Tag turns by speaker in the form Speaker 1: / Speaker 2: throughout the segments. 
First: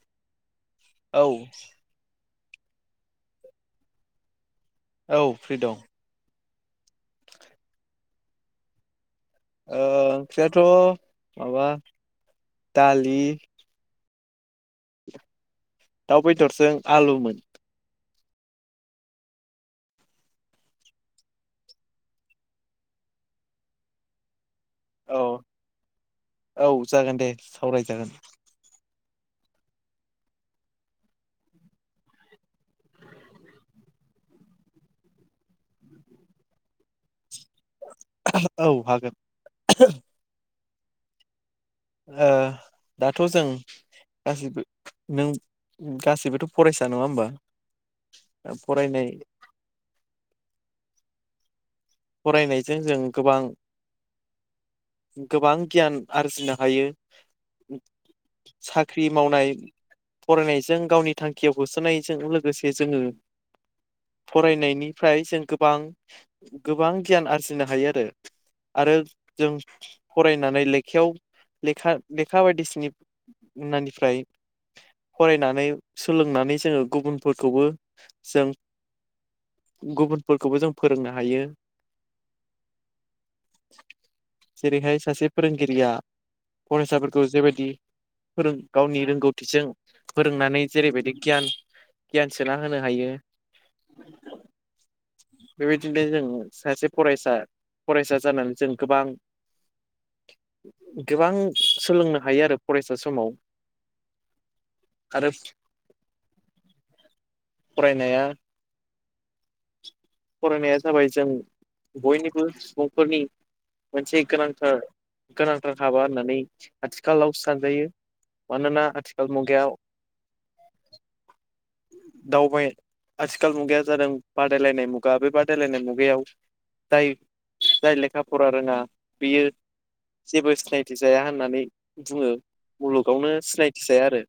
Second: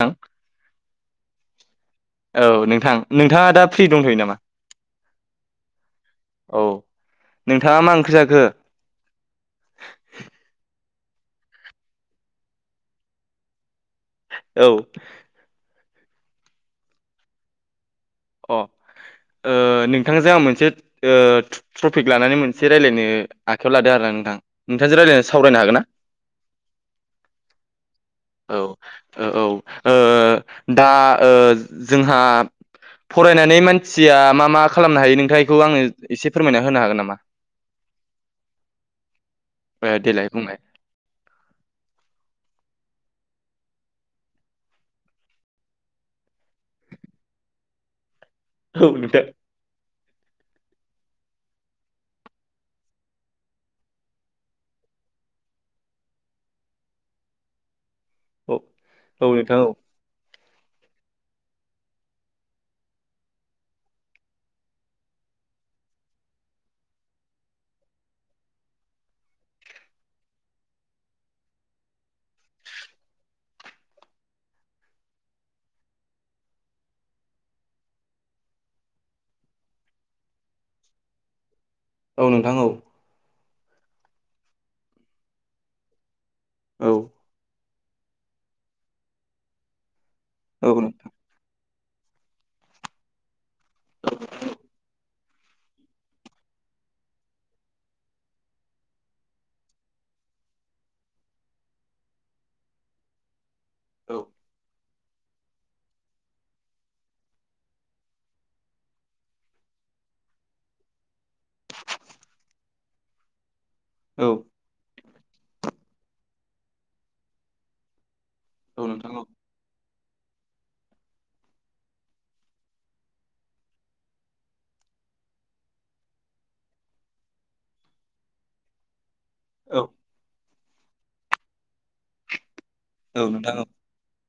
Speaker 1: थां
Speaker 2: औ
Speaker 1: औ नोंथां नोंथाङा दा फ्रि दंथ'यो नामा?
Speaker 2: औ फ्रि दं।
Speaker 1: औ नोंथाङा मा ओंख्रि जाखो?
Speaker 2: ओ ओंख्रियाथ' माबा दालि
Speaker 1: औ
Speaker 2: दाउ बेदरजों आलुमोन
Speaker 1: अ ओ नोंथांजों आं मोनसे ओ टपिक लानानै मोनसे रायज्लायनो आखायाव लादों आरो ना नोंथां नोंथांजों रायज्लाय
Speaker 2: औ
Speaker 1: सावरायनो हागोन ना
Speaker 2: औ जागोन दे सावरायजागोन
Speaker 1: औ? औ ओ दा ओ जोंहा फरायनानै मानसिया मा मा खालामनो हायो नोंथां बेखौ आंनो एसे फोरमायना होनो हागोन नामा
Speaker 2: औ हागोन
Speaker 1: ओ देलाय बुंलाय
Speaker 2: ओ दाथ' जों गासैबो नों गासैबोथ' फरायसा नङा होमबा
Speaker 1: [inaudible]
Speaker 2: फरायनाय
Speaker 1: नोंथां
Speaker 2: फरायनायजों जों गोबां गोबां गियान आरजिनो हायो। साख्रि मावनाय
Speaker 1: औ
Speaker 2: फरायनायजों गावनि थांखियाव होसोनायजों लोगोसे जोङो। फरायनायनिफ्राय जों गोबां गोबां गियान आरजिनो हायो आरो आरो जों फरायनानै लेखायाव लेखा लेखा बायदिसिनि उनानिफ्राय फरायनानै सोलोंनानै जोङो गुबुनफोरखौबो जों गुबुनफोरखौबो जों फोरोंनो हायो।
Speaker 1: औ नोंथां औ
Speaker 2: जेरैहाय सासे फोरोंगिरिया फरायसाफोरखौ जेबायदि। फोरों गावनि रोंगौथिजों फोरोंनानै जेरैबायदि गियान गियान सोना होनो हायो।
Speaker 1: [unintelligible]
Speaker 2: बेबायदिनो जों सासे फरायसा फरायसा जानानै जों गोबां गोबां सोलोंनो हायो आरो फरायसा समाव
Speaker 1: औ
Speaker 2: आरो फरायनाया‌ फरायनाया जाबाय जों बयनिबो सुबुंफोरनि मोनसे
Speaker 1: औ
Speaker 2: गोनांथार गोनांथार हाबा होननानै आथिखालावसो सानजायो।
Speaker 1: औ
Speaker 2: मानोना
Speaker 1: नोंथां औ
Speaker 2: आथिखाल मुगाया
Speaker 1: [inaudible]
Speaker 2: दावबाय आथिखाल मुगाया जादों बादायलायनाय मुगा गा बे बादायलायनाय मुगायाव जाय जाय लेखा फरा रोङा। बेयो
Speaker 1: औ नोंथां औ
Speaker 2: जेबो सिनायथि जाया होननानै बुङो।
Speaker 1: औ
Speaker 2: मुलुगावनो
Speaker 1: नोंथां औ
Speaker 2: सिनायथि जाया आरो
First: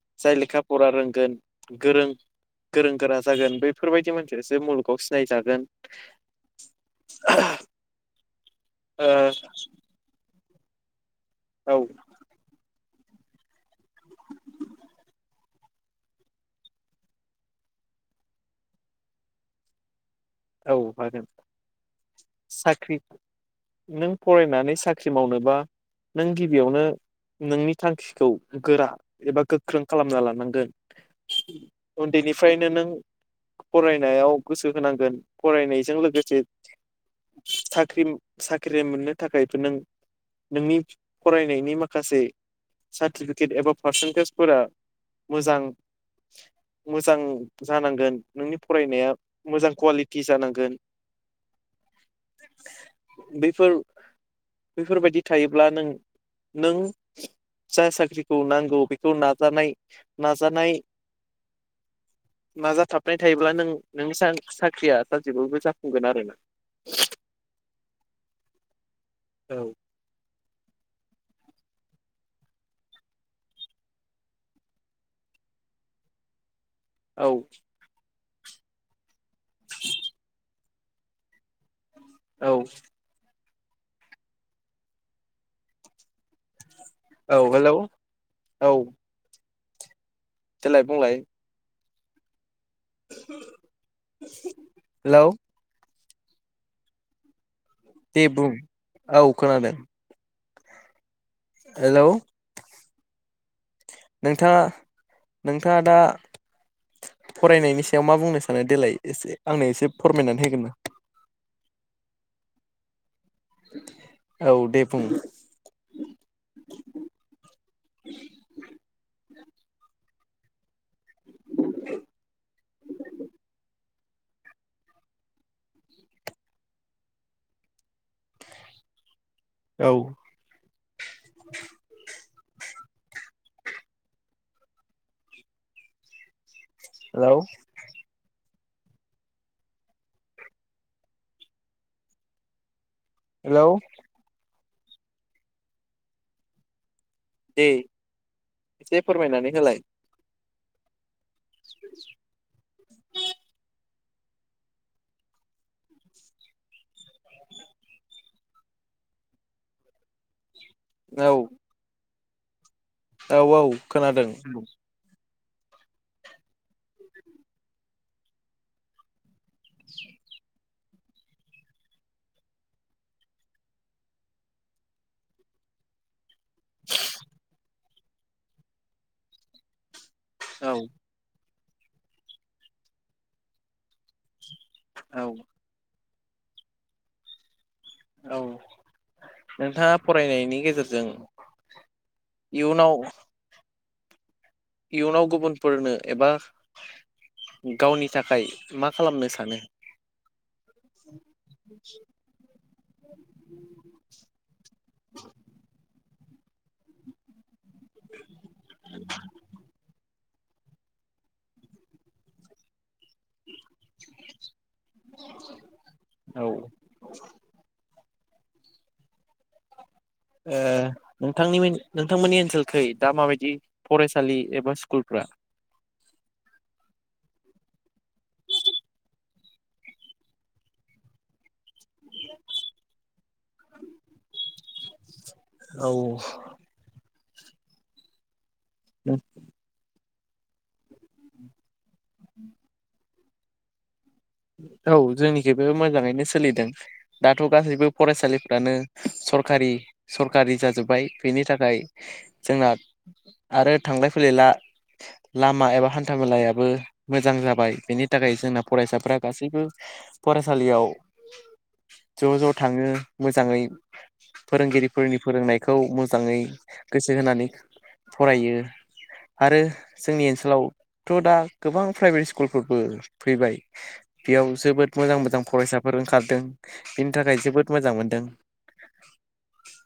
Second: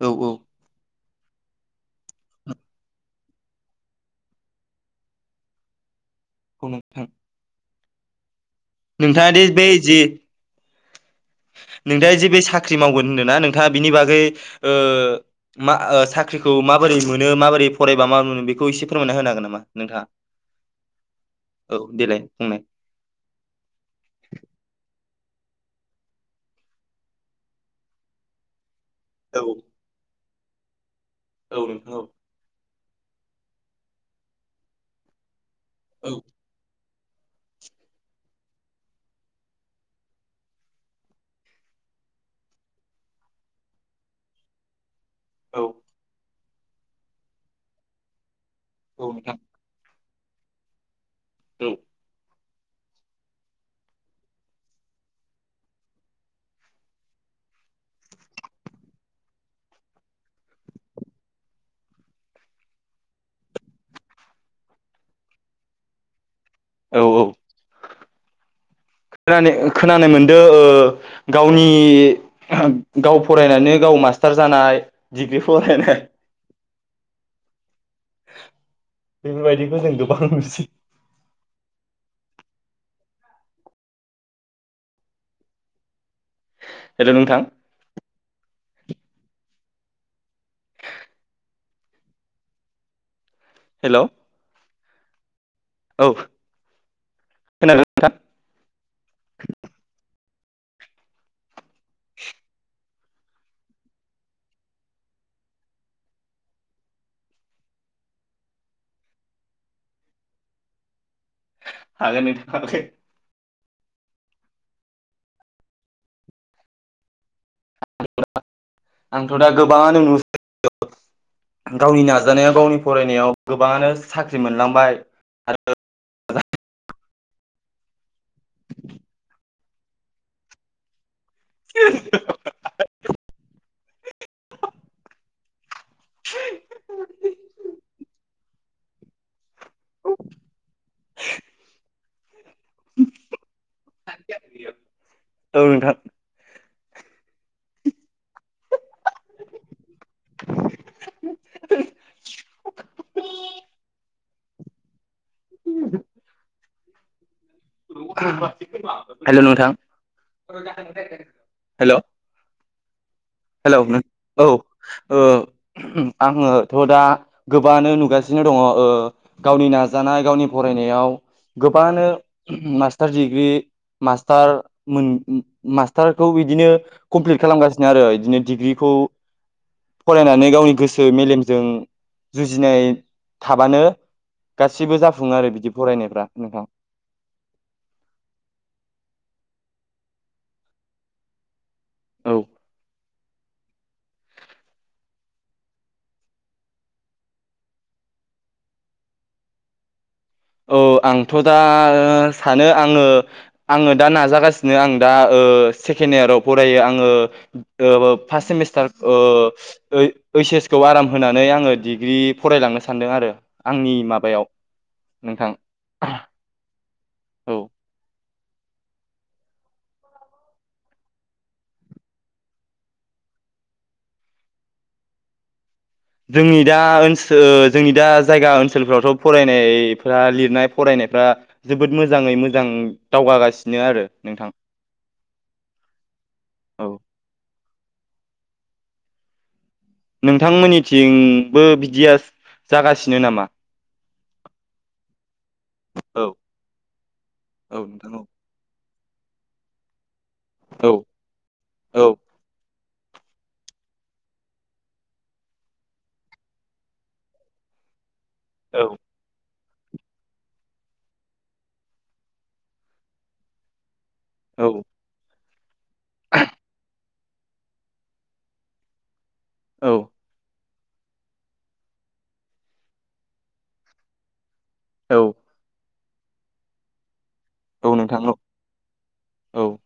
Speaker 1: औ
Speaker 2: जाय लेखा फरा रों गोन गोरों गोरों गोरा जागोन बेफोरबायदि मोनसे मुग खौ सिनायजागोन।
Speaker 1: औ नोंथां।
Speaker 2: ओ
Speaker 1: नोंथाङादि बै जि
Speaker 2: औ
Speaker 1: नोंथाङा जे बे साख्रि मावगोन होनदोंना नोंथाङा बिनि बागै मा साख्रिखौ माबोरै मोनो माबोरै फरायबा माब मोनो बेखौ एसे फोरमायना होनो हागोन नामा नोंथाङा?
Speaker 2: औ हागोन
Speaker 1: औ देलाय बुंनाय
Speaker 2: साख्रि नों फरायनानै साख्रि। साख्रि मावनोबा नों गिबियावनो नोंनि थांखिखौ गोरा
Speaker 1: औ
Speaker 2: एबा गोख्रों खालामना लानांगोन
Speaker 1: औ नोंथां औ
Speaker 2: उन्दैनिफ्रायनो नों फरायनायाव गोसो होनांगोन फरायनायजों
Speaker 1: औ
Speaker 2: लोगोसे साख्रि साख्रि मोननो थाखायबो नों नोंनि फरायनायनि माखासे सार्टिफिकेट एबा पारसेन्टेजफोरा मोजां
Speaker 1: औ
Speaker 2: मोजां जानांगोन नोंनि
Speaker 1: औ
Speaker 2: फरायनाया
Speaker 1: नोंथां
Speaker 2: मोजां कुवालिटि जानांगोन।
Speaker 1: औ।
Speaker 2: बेफोर बेैफोरबायदि थायोब्ला नों नों। फिसा साख्रिखौ नांगौ बेखौ नाजानाय नाजानाय। नाजाथाबनाय थायोब्ला नों नों साख्रिया सााजेबो जाफुंगोन आरो ना
Speaker 1: औ औ। खोन
Speaker 2: औ
Speaker 1: खोनानाय मोनदो। गावनि गाव फरायनानै गाव मास्टार जानाय डिग्रि [unintelligible]
Speaker 2: औ
Speaker 1: बेफोरबायदिखौ जों गोबां नुसै
Speaker 2: औ
Speaker 1: हेल' नोंथां
Speaker 2: औ हेल' औ देलाय बुंलाय।
Speaker 1: हेलौ।
Speaker 2: हेलौ।
Speaker 1: औ।
Speaker 2: दे बुं औ खोनादों। हेलौ नोंथाङा नोंथाङा दा फरायनायनि सायाव मा बुंनो सानो देलाय आंनो एसे फोरमायनानै होगोन ना
Speaker 1: [unintelligible]
Speaker 2: औ दे बुं।
Speaker 1: [unintelligible] आंथ' दा गोबाङानो नुसै गावनि नाजानायाव गावनि फरायनायाव गोबाङानो साख्रि मोनलांबाय। [unintelligible]
Speaker 2: औ
Speaker 1: [unintelligible]
Speaker 2: हेल'
Speaker 1: [inaudible]
Speaker 2: हेलौ!
Speaker 1: औ नोंथां।
Speaker 2: दे एसे फोरमायनानै होलाय।
Speaker 1: [inaudible] [unintelligible] हेलौ! नोंथां
Speaker 2: औ
Speaker 1: हेलौ!
Speaker 2: औ औ
Speaker 1: हेलौ नों
Speaker 2: खोनादों
Speaker 1: औ ओ। आङोथ' दा गोबाङानो नुगासिनो दङ' ओ गावनि नाजानाय गावनि। फरायनायाव। गोबाङानो मास्टार डिग्रि मास्टार मोन मास्टार। खौ बिदिनो कमप्लिट खालामगासिनो आरो बिदिनो डिग्रिखौ। फरायनानै गावनि
Speaker 2: औ
Speaker 1: गोसो मेलेमजों जुजिनाय थाबानो। गासिबो
Speaker 2: औ
Speaker 1: जाफुङो आरो बिदि फरायनायफ्रा नोंथां।
Speaker 2: औ नोंथाङा फरायनायनि गेजेरजों।
Speaker 1: औ
Speaker 2: इयुनाव‌। इयुनाव गुबुनफोरनो एबा। गावनि थाखाय मा खालामनो सानो?
Speaker 1: औ आंथ' दा सानो आङो-आङो दा नाजागासिनो आं दा ओ सेक। सेकेण्ड इयाराव फरायो आङो ओ फार्स्ट सेमिस्टार ओ-ओइ। ओइस-एस खौ आराम होनानै आङो डिग्रि फरायलांनो सानदों आरो आंनि माबायाव। नोंथां
Speaker 2: औ।
Speaker 1: औ
Speaker 2: ओ नोंथांनि-नोंथांमोननि ओनसोलखै दा माबायदि फरायसालि एबा स्कुलफोर। [inaudible]
Speaker 1: जोंनि दा ओनसोल जोंनि दा जायगा ओनसोलफोरावथ' फरायनायफ्रा लिरनाय-फरायनाय। नायफ्रा जोबोद मोजाङै मोजां दावगागासिनो आरो नोंथां। औ
Speaker 2: औ-औ। [inaudible]
Speaker 1: नोंथांमोननिथिं बो बिदिया जागासिनो नामा?
Speaker 2: औ जोंनिथिंबो मोजाङैनो
Speaker 1: औ
Speaker 2: सोलिदों दाथ'
Speaker 1: औ
Speaker 2: गासैबो
Speaker 1: नोंथां
Speaker 2: फरायसालिफ्रानो। सरकारि-सरकारि
Speaker 1: औ
Speaker 2: जाजोब्बाय बेनि थाखाय
Speaker 1: औ
Speaker 2: जोंना। आरो थांलाय फैलायला। लामा एबा हान्था मेलायाबो मोजां जाबाय बेनि थाखाय जोंना फरायसाफ्रा। फरायसालियाव ज'-ज' थाङो मोजाङै।
Speaker 1: औ
Speaker 2: फोरोंगिरिफोरनि फोरोंनाय। खौ मोजाङै गोसो होनानै फरायो। आरो
Speaker 1: औ
Speaker 2: जोंनि ओनसोलाव थ' दा गोबां प्राइभेट स्कुलफोरबो फैबाय। बेयाव जोबोद
Speaker 1: औ
Speaker 2: मोजां-मोजां फरायसाफोर ओंखारदों। थाखाय जोबोद मोजां
Speaker 1: औ नोंथां
Speaker 2: मोनदों।
Speaker 1: औ औ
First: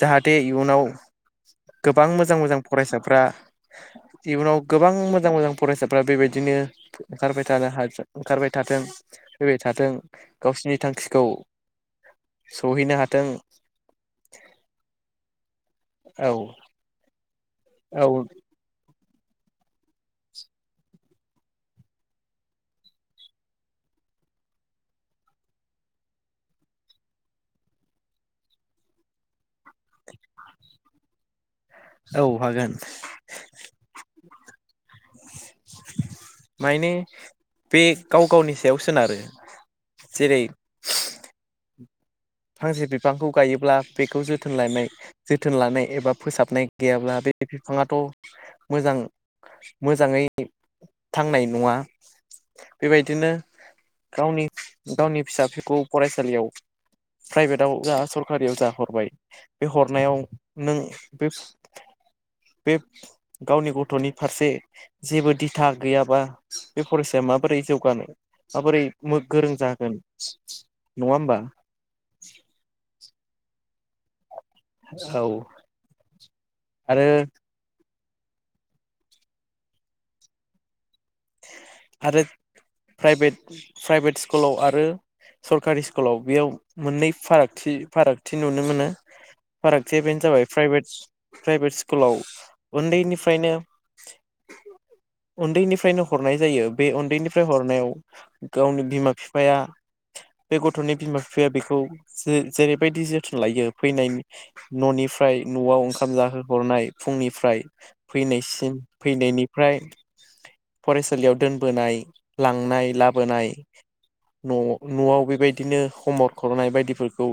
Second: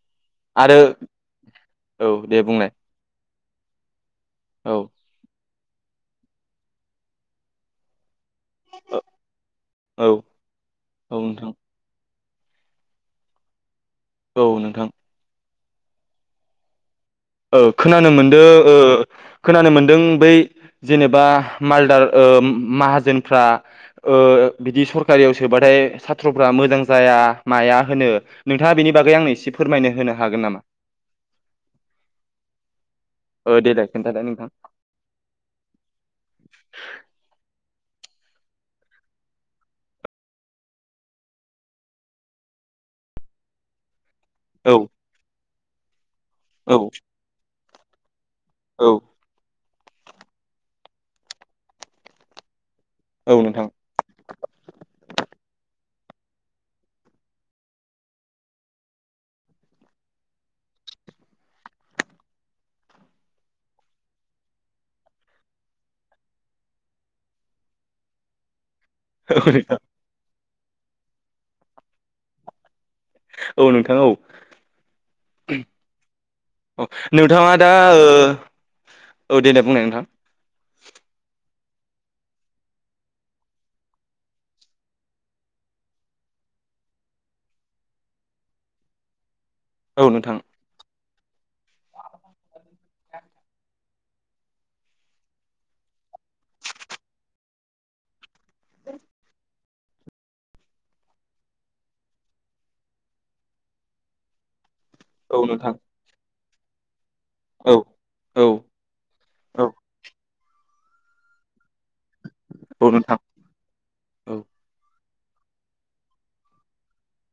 Speaker 2: जाहाते
Speaker 1: आरो
Speaker 2: इयुनाव।
Speaker 1: औ
Speaker 2: गोबां
Speaker 1: दे
Speaker 2: मोजां-मोजां
Speaker 1: बुंलाय
Speaker 2: फरायसाफ्रा। इयुनाव
Speaker 1: औ
Speaker 2: गोबां मोजां-मोजां फरायसाफ्रा बेबायदिनो ओंखारबाय थानो हाजो। ओंखारबाय थाथों, फैबाय थाथों
Speaker 1: औ
Speaker 2: गावसिनि
Speaker 1: औ
Speaker 2: थांखिखौ।
Speaker 1: नोंथां
Speaker 2: सहैनो हाथों‌।
Speaker 1: औ नोंथां।
Speaker 2: औ।
Speaker 1: औ खोनानो मोनदो ओ। खोनानो मोनदों बै जेनेबा मालदार ओ माहाजोनफ्रा। ओ बिदि सरकारियाव सोबाथाय सात्र'फ्रा मोजां जाया-माया होनो नोंथाङा बिनि। नि बागै आंनो एसे फोरमायनो होनो हागोन नामा?
Speaker 2: औ हागोन
Speaker 1: ओ देलाइ खोनथालाय नोंथां‌
Speaker 2: माइने। बे गाव गावनि सायाव सोनारो। जेरै फांसे बिफांखौ गायोब्ला बेखौ जोथोन
Speaker 1: औ
Speaker 2: लानाय जोथोन लानाय एबा फोसाबनाय
Speaker 1: औ
Speaker 2: गैयाब्ला बे बिफाङाथ'
Speaker 1: औ
Speaker 2: मोजां मोजाङै थांनाय नङा। बेबायदिनो
Speaker 1: औ नोंथां
Speaker 2: गावनि- गावनि फिसािफोरखौ फरायसालियाव प्राइभेटआव जा सरकारियाव जा हरबाय बे हरनायाव नों बे बे गावनि गथ'नि फारसे जेबो दिथा गैयाबा बे फरायसाया माबोरै जौगानो माबोरै
Speaker 1: औ
Speaker 2: गोरों
Speaker 1: नोंथां
Speaker 2: जागोन नङा होमबा?
Speaker 1: औ नोंथाङ औ
Speaker 2: औ आरो
Speaker 1: नोंथाङा दा ओ ओ देेनाय बुंनाय नोंथां।
Speaker 2: आरो प्राइभेट प्राइभेट स्कुलाव आरो सरकारि स्कुलाव बेयाव मोननै फारागथि फारागथि नुनो मोनो। फारागथि
Speaker 1: औ
Speaker 2: बेानो
Speaker 1: नोंथां
Speaker 2: जाबाय प्राइभेट प्राइभेट स्कुलाव उन्दैनिफ्रायनो उन्दैनिफ्रायनो हरनाय जायो बे उन्दैनिफ्राय हरनायाव गावनि बिमा फिफाया बे गथ'नि बिमा बिफाया बेखौ जेरैबायदि जोथोन लायो फैनायनि
Speaker 1: औ
Speaker 2: न'निफ्राय न'आव
Speaker 1: नोंथां
Speaker 2: ओंखाम जाहोहरनाय फुंनिफ्राय
Speaker 1: औ औ
Speaker 2: फैनायसिम
Speaker 1: औ
Speaker 2: फैनायनिफ्राय फरायसालियाव दोन बोनाय
Speaker 1: औ
Speaker 2: लांनाय
Speaker 1: नोंथां
Speaker 2: लाबोनाय
Speaker 1: औ
Speaker 2: न' नआव बेबायदिनो हमवरक हरनाय बायदि फोरखौ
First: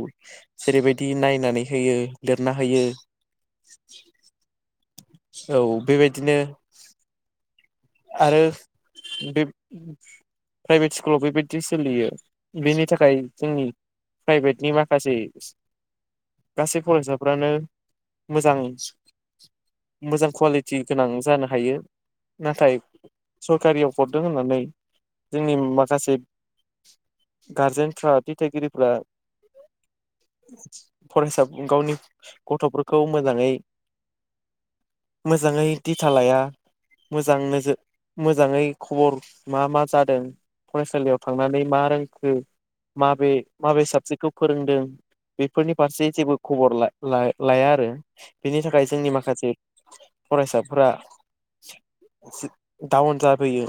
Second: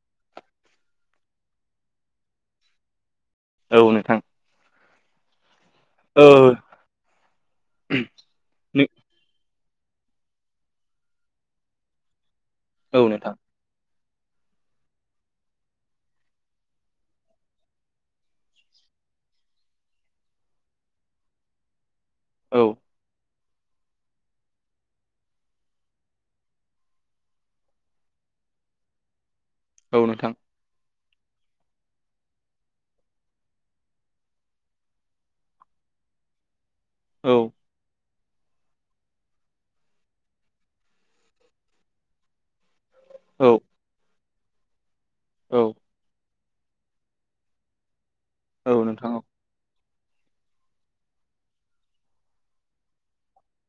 Speaker 2: जेरैबायदि नायनानै होयो लिरना होयो
Speaker 1: औ नोंथां।
Speaker 2: औ
Speaker 1: ओ
Speaker 2: बेबायदिनो आरो बे प्राइभेट स्कुलाव बेबायदि सोलियो। बेनि
Speaker 1: औ
Speaker 2: थाखाय
Speaker 1: नोंथां
Speaker 2: जोंनि प्राइभेटनि माखासे गासै फरायसाफ्रानो मोजां मोजां कुवालिटि गोनां जानो हायो
Speaker 1: औ
Speaker 2: नाथाय सरकारियाव हरदों होननानै जोंनि माखासे गारजेनफ्रा दिथागिरिफ्रा
Speaker 1: औ नोंथां
Speaker 2: [inaudible] फरायसा गावनि गथ'फोरखौ मोजाङै मोजाङै दिथा लाया
Speaker 1: औ
Speaker 2: मोजां नोजोर मोजाङै खबर मा मा जादों फरायसालियाव थांनानै मा रोंखो माबे
Speaker 1: औ
Speaker 2: माबे साबजेक्टखौ फोरोंदों
Speaker 1: औ
Speaker 2: बेफोरनि फारसे जेबो खबर ला- ला -लाया आरो बेनि
Speaker 1: औ
Speaker 2: थाखाय जोंनि
Speaker 1: नोंथां औ
Speaker 2: माखासे फरायसाफोरा डाउन जाबोयो।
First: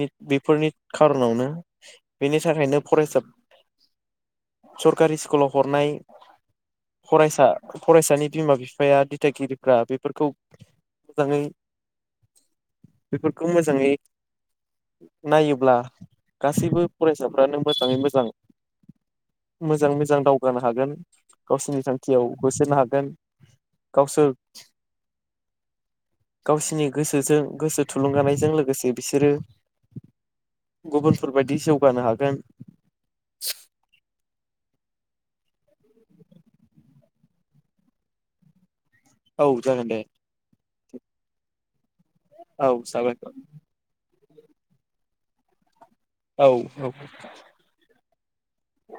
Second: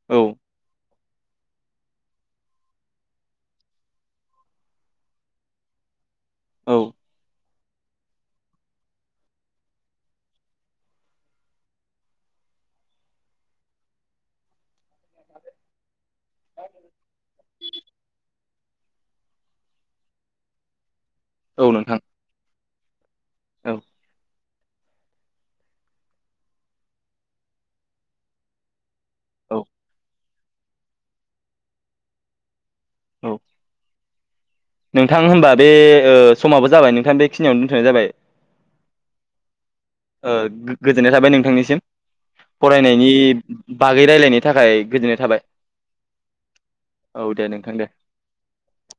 Speaker 1: औ
Speaker 2: बेफोरनि खार'नावनो बेनि थाखायनो फरायसा सरकारि स्कुलाव हरनाय फरायसा फरायसानि बिमा बिफाया दिथागिरिफ्रा बेफोरखौ मोजाङै
Speaker 1: [inaudible]
Speaker 2: बेफोरखौ मोजाङै नायोब्ला गासैबो फरायसाफ्रानो मोजाङै मोजां मोजाङै मोजां दावगानो हागोन।
Speaker 1: औ औ
Speaker 2: गावसोरनि
Speaker 1: नोंथां
Speaker 2: थांखियाव होसोनो हागोन गावसोर गावसिनि गोसोजों गोसो थुलुंगानायजों लोगोसे बिसोरो
Speaker 1: औ
Speaker 2: गुबुनफोरबायायदि जौगानो हागोन। [inaudible]
Speaker 1: औ नोंथां होनोमबा बे समाबो जाबाय नोंथां बेखिनियावनो दोनथ'नाय जाबाय।
Speaker 2: औ। जागोन दे
Speaker 1: ओ गोजोननाय थाबाय नोंथांनिसिम
Speaker 2: औ
Speaker 1: फरायनायनि
Speaker 2: साबायखर
Speaker 1: बागै रायज्लायनाय नि थाखाय गोजोननाय थाबाय।
Speaker 2: औ औ।
Speaker 1: दे नोंथां दे
Speaker 2: औ।